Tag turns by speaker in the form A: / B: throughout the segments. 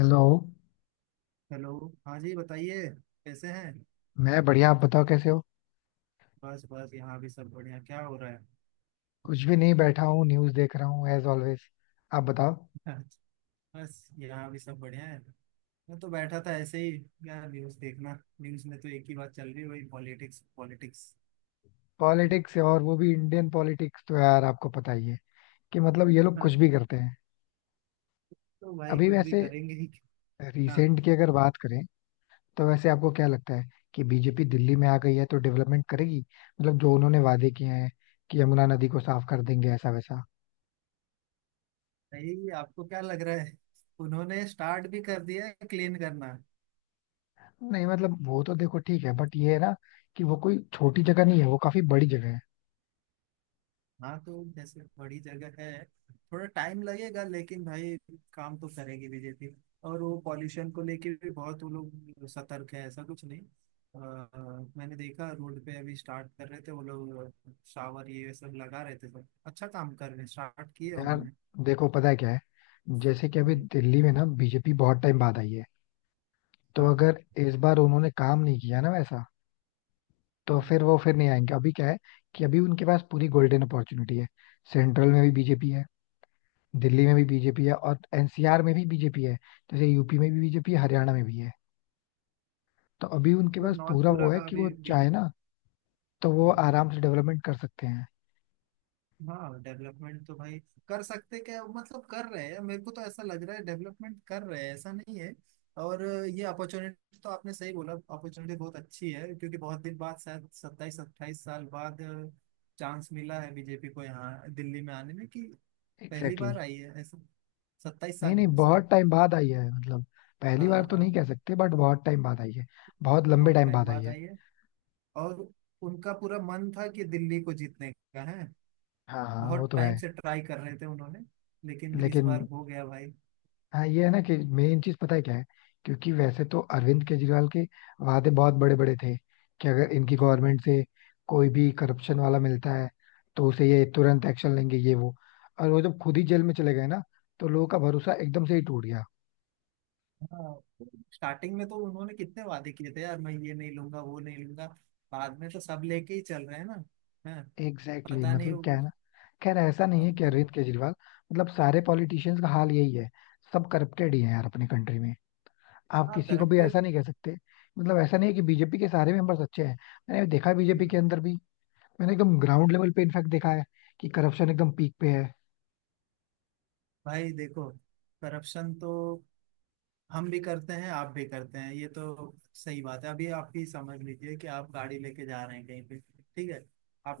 A: Hello.
B: Hello. हाँ जी बताइए। कैसे हैं?
A: मैं बढ़िया, आप बताओ कैसे हो.
B: बस बस यहाँ भी सब बढ़िया। क्या हो रहा
A: कुछ भी नहीं, बैठा हूँ न्यूज़ देख रहा हूँ एज ऑलवेज. आप बताओ.
B: है? बस यहाँ भी सब बढ़िया है। मैं तो बैठा था ऐसे ही। यार न्यूज़ देखना। न्यूज़ में तो एक ही बात चल रही है, वही पॉलिटिक्स पॉलिटिक्स।
A: पॉलिटिक्स और वो भी इंडियन पॉलिटिक्स, तो यार आपको पता ही है कि मतलब ये लोग कुछ
B: हाँ,
A: भी करते हैं.
B: तो भाई
A: अभी
B: कुछ भी
A: वैसे
B: करेंगे ही। हाँ।
A: रिसेंट की अगर बात करें, तो वैसे आपको क्या लगता है कि बीजेपी दिल्ली में आ गई है तो डेवलपमेंट करेगी, मतलब जो उन्होंने वादे किए हैं कि यमुना नदी को साफ कर देंगे ऐसा वैसा.
B: यही आपको क्या लग रहा है? उन्होंने स्टार्ट भी कर दिया है क्लीन करना।
A: नहीं मतलब वो तो देखो ठीक है, बट ये है ना कि वो कोई छोटी जगह नहीं है, वो काफी बड़ी जगह है.
B: हाँ, तो जैसे बड़ी जगह है, थोड़ा टाइम लगेगा। लेकिन भाई काम तो करेगी बीजेपी। और वो पॉल्यूशन को लेके भी बहुत वो लोग सतर्क है, ऐसा कुछ नहीं। मैंने देखा रोड पे अभी स्टार्ट कर रहे थे वो लोग। शावर ये सब लगा रहे थे, सब अच्छा काम कर रहे हैं, स्टार्ट किए
A: यार
B: उन्होंने।
A: देखो पता है क्या है, जैसे कि अभी
B: हम्म।
A: दिल्ली में ना बीजेपी बहुत टाइम बाद आई है. तो
B: हाँ।
A: अगर इस बार उन्होंने काम नहीं किया ना वैसा, तो
B: हम्म।
A: फिर वो फिर नहीं आएंगे. अभी क्या है कि अभी उनके पास पूरी गोल्डन अपॉर्चुनिटी है. सेंट्रल में भी बीजेपी है, दिल्ली में भी बीजेपी है और एनसीआर में भी बीजेपी है. जैसे यूपी में भी बीजेपी है, हरियाणा में भी है. तो अभी उनके पास
B: मतलब नॉर्थ
A: पूरा
B: पूरा
A: वो है कि वो
B: अभी
A: चाहे
B: बीजेपी।
A: ना तो वो आराम से डेवलपमेंट कर सकते हैं.
B: हाँ, डेवलपमेंट तो भाई कर सकते क्या, मतलब कर रहे हैं। मेरे को तो ऐसा लग रहा है डेवलपमेंट कर रहे हैं, ऐसा नहीं है। और ये अपॉर्चुनिटी तो आपने सही बोला, अपॉर्चुनिटी बहुत अच्छी है। क्योंकि बहुत दिन बाद, शायद 27 28 साल बाद चांस मिला है बीजेपी को यहाँ दिल्ली में आने में, कि पहली
A: एग्जैक्टली.
B: बार आई है ऐसा। सत्ताईस
A: नहीं
B: साल
A: नहीं
B: हुए शायद।
A: बहुत टाइम बाद आई है, मतलब पहली बार
B: हाँ
A: तो नहीं
B: हाँ।
A: कह सकते बट बहुत टाइम बाद आई है. बहुत लंबे
B: बहुत
A: टाइम
B: टाइम
A: बाद आई
B: बाद
A: है.
B: आई है। और उनका पूरा मन था कि दिल्ली को जीतने का है।
A: हाँ हाँ वो
B: बहुत
A: तो है.
B: टाइम से ट्राई कर रहे थे उन्होंने, लेकिन इस
A: लेकिन
B: बार हो गया भाई।
A: हाँ ये है ना कि मेन चीज पता है क्या है, क्योंकि वैसे तो अरविंद केजरीवाल के वादे बहुत बड़े बड़े थे कि अगर इनकी गवर्नमेंट से कोई भी करप्शन वाला मिलता है तो उसे ये तुरंत एक्शन लेंगे ये वो. और वो जब खुद ही जेल में चले गए ना, तो लोगों का भरोसा एकदम से ही टूट गया.
B: हाँ। स्टार्टिंग में तो उन्होंने कितने वादे किए थे यार, मैं ये नहीं लूंगा वो नहीं लूंगा। बाद में तो सब लेके ही चल रहे हैं ना। हाँ।
A: एग्जैक्टली exactly,
B: पता नहीं
A: मतलब क्या
B: वो।
A: है ना. खैर ऐसा नहीं है कि अरविंद केजरीवाल, मतलब सारे पॉलिटिशियंस का हाल यही है. सब करप्टेड ही है यार अपने कंट्री में, आप
B: हाँ,
A: किसी को भी ऐसा
B: करप्टेड।
A: नहीं कह सकते. मतलब ऐसा नहीं है कि बीजेपी के सारे मेंबर्स अच्छे हैं. मैंने देखा है बीजेपी के अंदर भी, मैंने एकदम ग्राउंड लेवल पे इनफैक्ट देखा है कि करप्शन एकदम पीक पे है.
B: भाई देखो, करप्शन तो हम भी करते हैं, आप भी करते हैं। ये तो सही बात है। अभी आप ही समझ लीजिए कि आप गाड़ी लेके जा रहे हैं कहीं पे। ठीक है।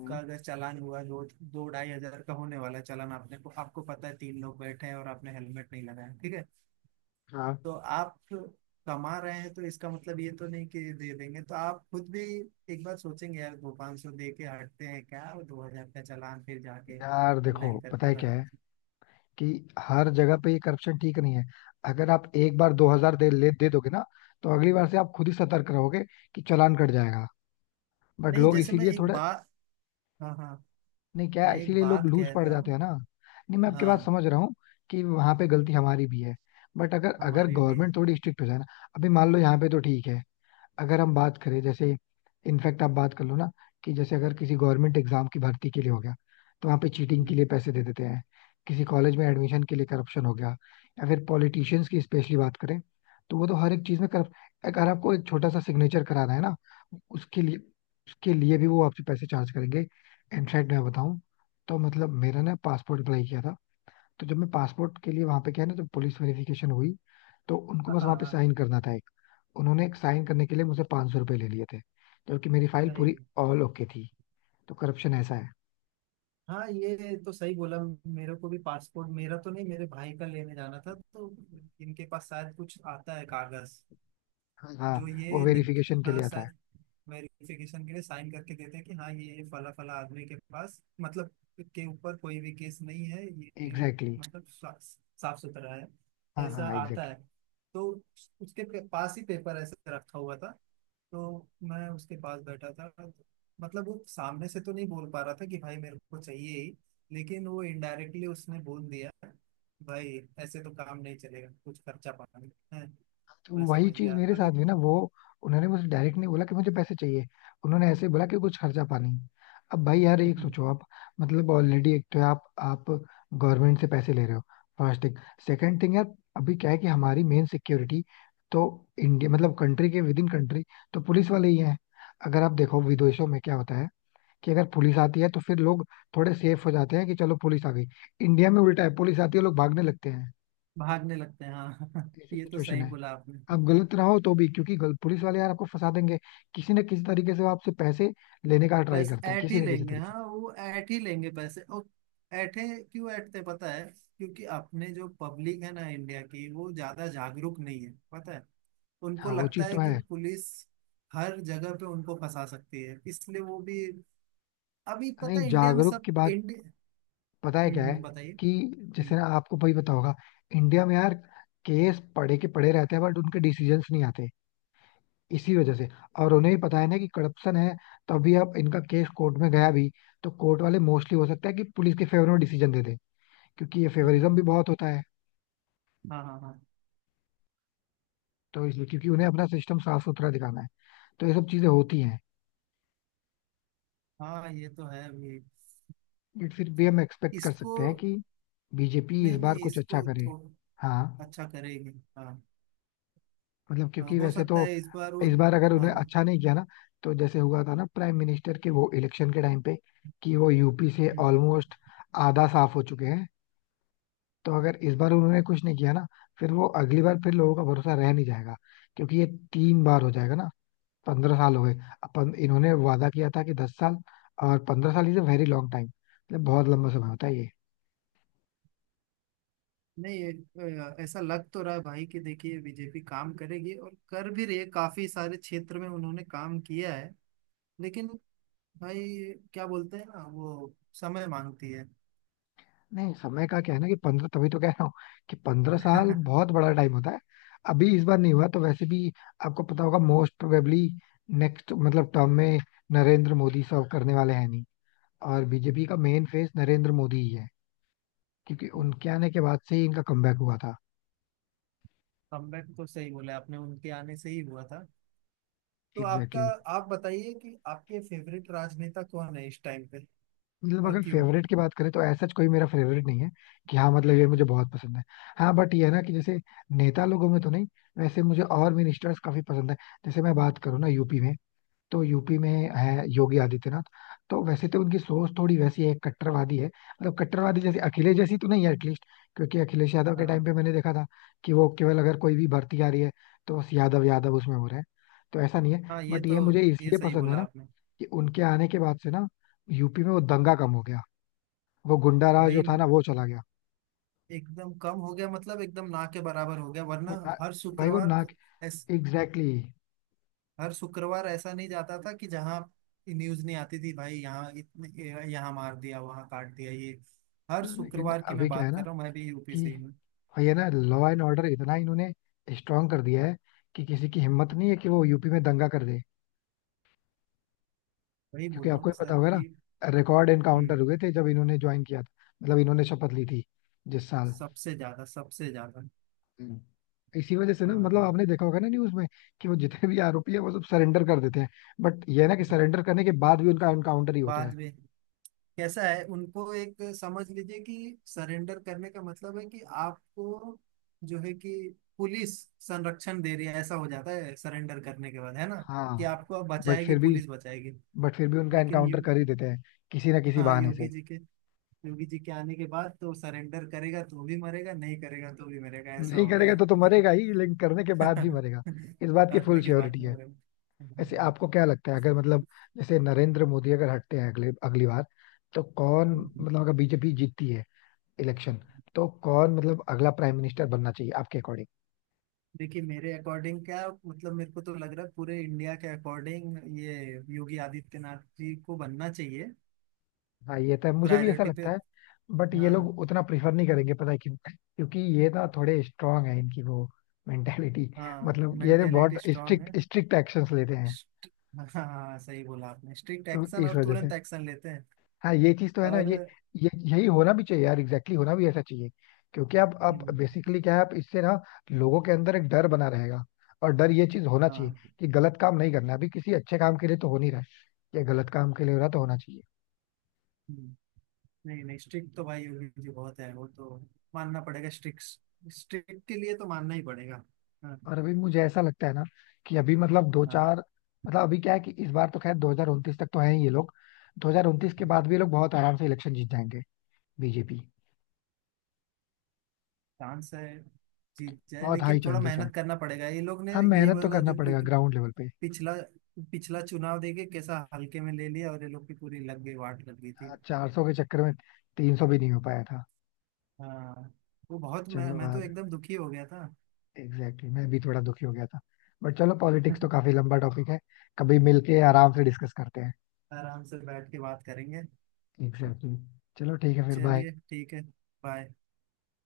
A: हम्म,
B: अगर चालान हुआ दो दो ढाई हजार का होने वाला है चालान, आपने को आपको पता है तीन लोग बैठे हैं और आपने हेलमेट नहीं लगाया। ठीक है।
A: हाँ.
B: तो आप कमा रहे हैं, तो इसका मतलब ये तो नहीं कि दे देंगे। तो आप खुद भी एक बार सोचेंगे यार, दो पाँच सौ दे के हटते हैं क्या, और 2000 का चालान फिर जाके
A: यार देखो
B: ऑनलाइन
A: पता
B: करके
A: है क्या
B: भर।
A: है, कि हर जगह पे ये करप्शन ठीक नहीं है. अगर आप एक बार दो हजार दे ले दे दोगे ना, तो अगली बार से आप खुद ही सतर्क रहोगे कि चालान कट जाएगा. बट
B: नहीं
A: लोग
B: जैसे मैं
A: इसीलिए
B: एक
A: थोड़ा.
B: बात। हाँ हाँ।
A: नहीं क्या
B: मैं
A: है,
B: एक
A: इसीलिए लोग
B: बात
A: लूज
B: कह
A: पड़
B: रहा
A: जाते
B: हूँ।
A: हैं ना. नहीं मैं आपकी बात
B: हाँ।
A: समझ रहा हूँ कि वहां पे गलती हमारी भी है, बट अगर अगर
B: हमारी भी है।
A: गवर्नमेंट थोड़ी स्ट्रिक्ट हो जाए ना. अभी मान लो यहाँ पे तो ठीक है, अगर हम बात करें जैसे, इनफैक्ट आप बात कर लो ना कि जैसे अगर किसी गवर्नमेंट एग्जाम की भर्ती के लिए हो गया, तो वहाँ पे चीटिंग के
B: हम्म।
A: लिए पैसे दे देते हैं. किसी कॉलेज में एडमिशन के लिए करप्शन हो गया, या फिर पॉलिटिशियंस की स्पेशली बात करें, तो वो तो हर एक चीज में करप. अगर आपको एक छोटा सा सिग्नेचर कराना है ना, उसके लिए, उसके लिए भी वो आपसे पैसे चार्ज करेंगे. इनफैक्ट मैं बताऊं, तो मतलब मेरा ना पासपोर्ट अप्लाई किया था, तो जब मैं पासपोर्ट के लिए वहां पे गया ना, जब पुलिस वेरिफिकेशन हुई, तो उनको
B: हाँ
A: बस वहां पे
B: हाँ
A: साइन करना था एक. उन्होंने एक साइन करने के लिए मुझसे 500 सौ रुपये ले लिए थे, जबकि मेरी फाइल पूरी
B: सही।
A: ऑल ओके थी. तो करप्शन ऐसा है.
B: हाँ ये तो सही बोला। मेरे को भी पासपोर्ट, मेरा तो नहीं, मेरे भाई का लेने जाना था। तो इनके पास शायद कुछ आता है कागज,
A: हाँ
B: जो
A: हाँ, वो वेरिफिकेशन के
B: हाँ
A: लिए आता है.
B: शायद वेरिफिकेशन के लिए साइन करके देते हैं कि हाँ ये फला फला आदमी के पास, मतलब के ऊपर कोई भी केस नहीं है ये।
A: Exactly exactly.
B: मतलब साफ सुथरा है,
A: हाँ
B: ऐसा
A: हाँ
B: आता
A: एग्जैक्टली.
B: है। तो उसके पास ही पेपर ऐसे रखा हुआ था, तो मैं उसके पास बैठा था। मतलब वो सामने से तो नहीं बोल पा रहा था कि भाई मेरे को चाहिए ही, लेकिन वो इनडायरेक्टली उसने बोल दिया, भाई ऐसे तो काम नहीं चलेगा, कुछ खर्चा पानी है।
A: तो
B: मैं
A: वही
B: समझ
A: चीज
B: गया
A: मेरे साथ
B: अभी।
A: भी ना वो, उन्होंने मुझे डायरेक्ट नहीं बोला कि मुझे पैसे चाहिए. उन्होंने ऐसे बोला कि कुछ खर्चा पानी. अब भाई यार एक सोचो आप, मतलब ऑलरेडी एक तो आप गवर्नमेंट से पैसे ले रहे हो, फर्स्ट थिंग. सेकंड थिंग यार, अभी क्या है कि हमारी मेन सिक्योरिटी तो इंडिया, मतलब कंट्री के विद इन कंट्री, तो पुलिस वाले ही हैं. अगर आप देखो विदेशों में क्या होता है, कि अगर पुलिस आती है तो फिर लोग थोड़े सेफ हो जाते हैं कि चलो पुलिस आ गई. इंडिया में उल्टा है, पुलिस आती है लोग भागने लगते हैं.
B: भागने लगते हैं हाँ।
A: ऐसी
B: ये तो
A: सिचुएशन
B: सही
A: है.
B: बोला आपने।
A: आप गलत रहो तो भी, क्योंकि पुलिस वाले यार आपको फंसा देंगे. किसी न किसी तरीके से वो आपसे पैसे लेने का ट्राई
B: पैसे
A: करते हैं,
B: ऐट
A: किसी
B: ही
A: न किसी
B: लेंगे,
A: तरीके से.
B: हाँ वो ऐट ही लेंगे पैसे। और ऐठे क्यों ऐठते पता है? क्योंकि अपने जो पब्लिक है ना इंडिया की, वो ज्यादा जागरूक नहीं है पता है। उनको
A: हाँ वो
B: लगता
A: चीज
B: है
A: तो
B: कि
A: है.
B: पुलिस हर जगह पे उनको फंसा सकती है, इसलिए वो भी। अभी पता
A: नहीं
B: है इंडिया में
A: जागरूक
B: सब
A: की बात
B: इंडिया।
A: पता है क्या है,
B: बताइए।
A: कि जैसे
B: हम्म।
A: ना आपको भाई पता होगा, इंडिया में यार केस पड़े के पड़े रहते हैं बट उनके डिसीजंस नहीं आते, इसी वजह से. और उन्हें भी पता है ना कि करप्शन है, तभी अब इनका केस कोर्ट में गया भी, तो कोर्ट वाले मोस्टली हो सकता है कि पुलिस के फेवर में डिसीजन दे दें, क्योंकि ये फेवरिज्म
B: हम्म।
A: भी बहुत होता है.
B: हाँ हाँ।
A: तो इसलिए, क्योंकि उन्हें अपना सिस्टम साफ सुथरा दिखाना है, तो ये सब चीजें होती हैं.
B: हाँ हाँ ये तो है अभी।
A: बट फिर भी हम एक्सपेक्ट कर
B: इसको।
A: सकते हैं कि बीजेपी इस
B: नहीं
A: बार
B: नहीं,
A: कुछ अच्छा
B: इसको
A: करे.
B: थोड़ा
A: हाँ
B: अच्छा करेगी हाँ।
A: मतलब
B: हाँ,
A: क्योंकि
B: हो
A: वैसे
B: सकता
A: तो,
B: है इस बार वो।
A: इस बार अगर उन्हें
B: हाँ हाँ।
A: अच्छा नहीं किया ना, तो जैसे हुआ था ना प्राइम मिनिस्टर के वो इलेक्शन के टाइम पे, कि वो यूपी से
B: हम्म।
A: ऑलमोस्ट आधा साफ हो चुके हैं. तो अगर इस बार उन्होंने कुछ नहीं किया ना, फिर वो अगली बार फिर लोगों का भरोसा रह नहीं जाएगा. क्योंकि ये तीन बार हो जाएगा ना, पंद्रह साल हो गए. अपन इन्होंने वादा किया था कि दस साल, और पंद्रह साल is a very long time, मतलब बहुत लंबा समय होता है ये.
B: नहीं ऐसा लग तो रहा है भाई, कि देखिए बीजेपी काम करेगी और कर भी रही है, काफी सारे क्षेत्र में उन्होंने काम किया है। लेकिन भाई क्या बोलते हैं ना वो, समय मांगती है।
A: नहीं समय का क्या है ना, कि पंद्रह तभी तो कह रहा हूँ कि पंद्रह साल बहुत बड़ा टाइम होता है. अभी इस बार नहीं हुआ तो वैसे भी आपको पता होगा, मोस्ट प्रोबेबली नेक्स्ट मतलब टर्म में नरेंद्र मोदी सर्व करने वाले हैं नहीं, और बीजेपी का मेन फेस नरेंद्र मोदी ही है. क्योंकि उनके आने के बाद से ही इनका कमबैक हुआ था.
B: कमबैक तो सही बोले आपने, उनके आने से ही हुआ था। तो
A: एग्जैक्टली
B: आपका
A: exactly.
B: आप बताइए कि आपके फेवरेट राजनेता कौन है इस टाइम पे,
A: मतलब
B: और
A: अगर
B: क्यों?
A: फेवरेट की बात करें तो ऐसा कोई मेरा फेवरेट नहीं है कि हाँ मतलब ये मुझे बहुत पसंद है. हाँ बट ये है ना कि जैसे नेता लोगों में तो नहीं, वैसे मुझे और मिनिस्टर्स काफी पसंद है. जैसे मैं बात करूँ ना यूपी में, तो यूपी में है योगी आदित्यनाथ. तो वैसे तो उनकी सोच थोड़ी वैसी है कट्टरवादी है, मतलब कट्टरवादी जैसे अखिलेश जैसी तो नहीं है एटलीस्ट. क्योंकि अखिलेश यादव के टाइम
B: हाँ
A: पे मैंने देखा था कि वो केवल, अगर कोई भी भर्ती आ रही है, तो बस यादव यादव उसमें हो रहा है. तो ऐसा नहीं है,
B: हाँ ये
A: बट
B: तो।
A: ये मुझे
B: ये
A: इसलिए
B: सही
A: पसंद है
B: बोला
A: ना
B: आपने।
A: कि उनके आने के बाद से ना यूपी में वो दंगा कम हो गया, वो गुंडा राज
B: भाई
A: जो था ना वो चला गया.
B: एकदम कम हो गया, मतलब एकदम ना के बराबर हो गया। वरना
A: वो ना,
B: हर
A: भाई वो
B: शुक्रवार
A: ना.
B: तो ऐस,
A: एग्जैक्टली exactly.
B: हर शुक्रवार ऐसा नहीं जाता था कि जहाँ न्यूज नहीं आती थी भाई। यहाँ इतने, यहाँ मार दिया वहाँ काट दिया ये। हर
A: लेकिन
B: शुक्रवार की
A: अभी
B: मैं
A: क्या है
B: बात
A: ना
B: कर रहा हूँ, मैं भी यूपी से
A: कि,
B: ही हूँ।
A: और ये ना लॉ एंड ऑर्डर इतना इन्होंने स्ट्रांग कर दिया है कि किसी की हिम्मत नहीं है कि वो यूपी में दंगा कर दे.
B: वही
A: क्योंकि
B: बोल रहा हूँ
A: आपको
B: ना
A: ही पता
B: सर
A: होगा ना,
B: कि।
A: रिकॉर्ड एनकाउंटर
B: हम्म।
A: हुए थे जब इन्होंने ज्वाइन किया था, मतलब इन्होंने शपथ ली थी जिस साल.
B: सबसे ज्यादा सबसे ज्यादा।
A: हम्म. इसी वजह से ना, मतलब
B: हाँ।
A: आपने देखा होगा ना न्यूज में कि वो जितने भी आरोपी है वो सब सरेंडर कर देते हैं. बट ये है ना कि सरेंडर करने के बाद भी उनका एनकाउंटर ही होता है.
B: बाद में कैसा है, उनको एक समझ लीजिए कि सरेंडर करने का मतलब है कि आपको जो है कि पुलिस संरक्षण दे रही है, ऐसा हो जाता है सरेंडर करने के बाद है ना, कि
A: हाँ.
B: आपको अब
A: बट
B: बचाएगी,
A: फिर भी
B: पुलिस बचाएगी।
A: बट फिर भी उनका
B: लेकिन
A: एनकाउंटर
B: यो,
A: कर ही देते हैं, किसी ना किसी
B: हाँ
A: बहाने से.
B: योगी जी के आने के बाद तो सरेंडर करेगा तो भी मरेगा, नहीं करेगा तो भी मरेगा, ऐसा
A: नहीं
B: हो गया
A: करेगा तो मरेगा ही, लेकिन करने के बाद भी
B: है।
A: मरेगा. इस बात की फुल
B: करने के बाद
A: श्योरिटी है. ऐसे
B: मरेगा।
A: आपको क्या लगता है, अगर मतलब जैसे नरेंद्र मोदी अगर हटते हैं अगले अगली बार, तो कौन, मतलब अगर बीजेपी जीतती है इलेक्शन, तो कौन मतलब अगला प्राइम मिनिस्टर बनना चाहिए आपके अकॉर्डिंग.
B: देखिए मेरे अकॉर्डिंग क्या, मतलब मेरे को तो लग रहा है पूरे इंडिया के अकॉर्डिंग ये योगी आदित्यनाथ जी को बनना चाहिए
A: हाँ ये तो है, मुझे भी ऐसा
B: प्रायोरिटी पे।
A: लगता है. बट ये
B: हाँ
A: लोग उतना प्रीफर नहीं करेंगे, पता है क्यों, क्योंकि ये ना थोड़े स्ट्रांग है इनकी वो मेंटेलिटी.
B: हाँ,
A: मतलब ये ना बहुत
B: मेंटेलिटी स्ट्रांग है।
A: स्ट्रिक्ट, स्ट्रिक्ट एक्शंस लेते हैं.
B: Strict- हाँ हाँ सही बोला आपने, स्ट्रिक्ट
A: तो
B: एक्शन
A: इस
B: और
A: वजह से,
B: तुरंत एक्शन लेते हैं।
A: हाँ ये चीज तो है ना.
B: और
A: ये यही होना भी चाहिए यार, एग्जैक्टली होना भी ऐसा चाहिए. क्योंकि आप
B: हम्म।
A: बेसिकली क्या है, आप इससे ना लोगों के अंदर एक डर बना रहेगा, और डर ये चीज होना चाहिए
B: हाँ।
A: कि गलत काम नहीं करना है. अभी किसी अच्छे काम के लिए तो हो नहीं रहा है, ये गलत काम के लिए हो रहा तो होना चाहिए.
B: हम्म। नहीं नहीं, स्ट्रिक्ट तो भाई योगी जी बहुत है वो तो, मानना पड़ेगा स्ट्रिक्ट। स्ट्रिक्ट के लिए तो मानना ही पड़ेगा। हाँ
A: और अभी मुझे ऐसा लगता है ना कि अभी, मतलब दो
B: हाँ,
A: चार, मतलब अभी क्या है कि इस बार तो खैर दो हजार उनतीस तक तो है ही ये लोग. दो हजार उनतीस के बाद भी ये लोग बहुत आराम से इलेक्शन जीत जाएंगे, बीजेपी.
B: चांस है जीत जाए,
A: बहुत हाई
B: लेकिन थोड़ा
A: चांसेस है.
B: मेहनत करना पड़ेगा ये लोग ने।
A: हाँ
B: ये
A: मेहनत तो
B: वाला
A: करना
B: जो
A: पड़ेगा ग्राउंड लेवल पे.
B: पिछला पिछला चुनाव देके कैसा हल्के में ले लिया, और ये लोग की पूरी लग गई, वाट लग गई थी।
A: चार सौ के चक्कर में तीन सौ भी नहीं हो पाया था.
B: हाँ। वो बहुत मैं
A: चलो
B: मैं
A: यार
B: तो एकदम दुखी हो गया था।
A: एग्जैक्टली exactly, मैं भी थोड़ा दुखी हो गया था. बट चलो पॉलिटिक्स तो काफी लंबा टॉपिक है, कभी मिलके
B: हाँ,
A: आराम से डिस्कस करते हैं.
B: आराम से बैठ के बात करेंगे।
A: Exactly exactly. चलो ठीक है फिर बाय.
B: चलिए ठीक है। बाय।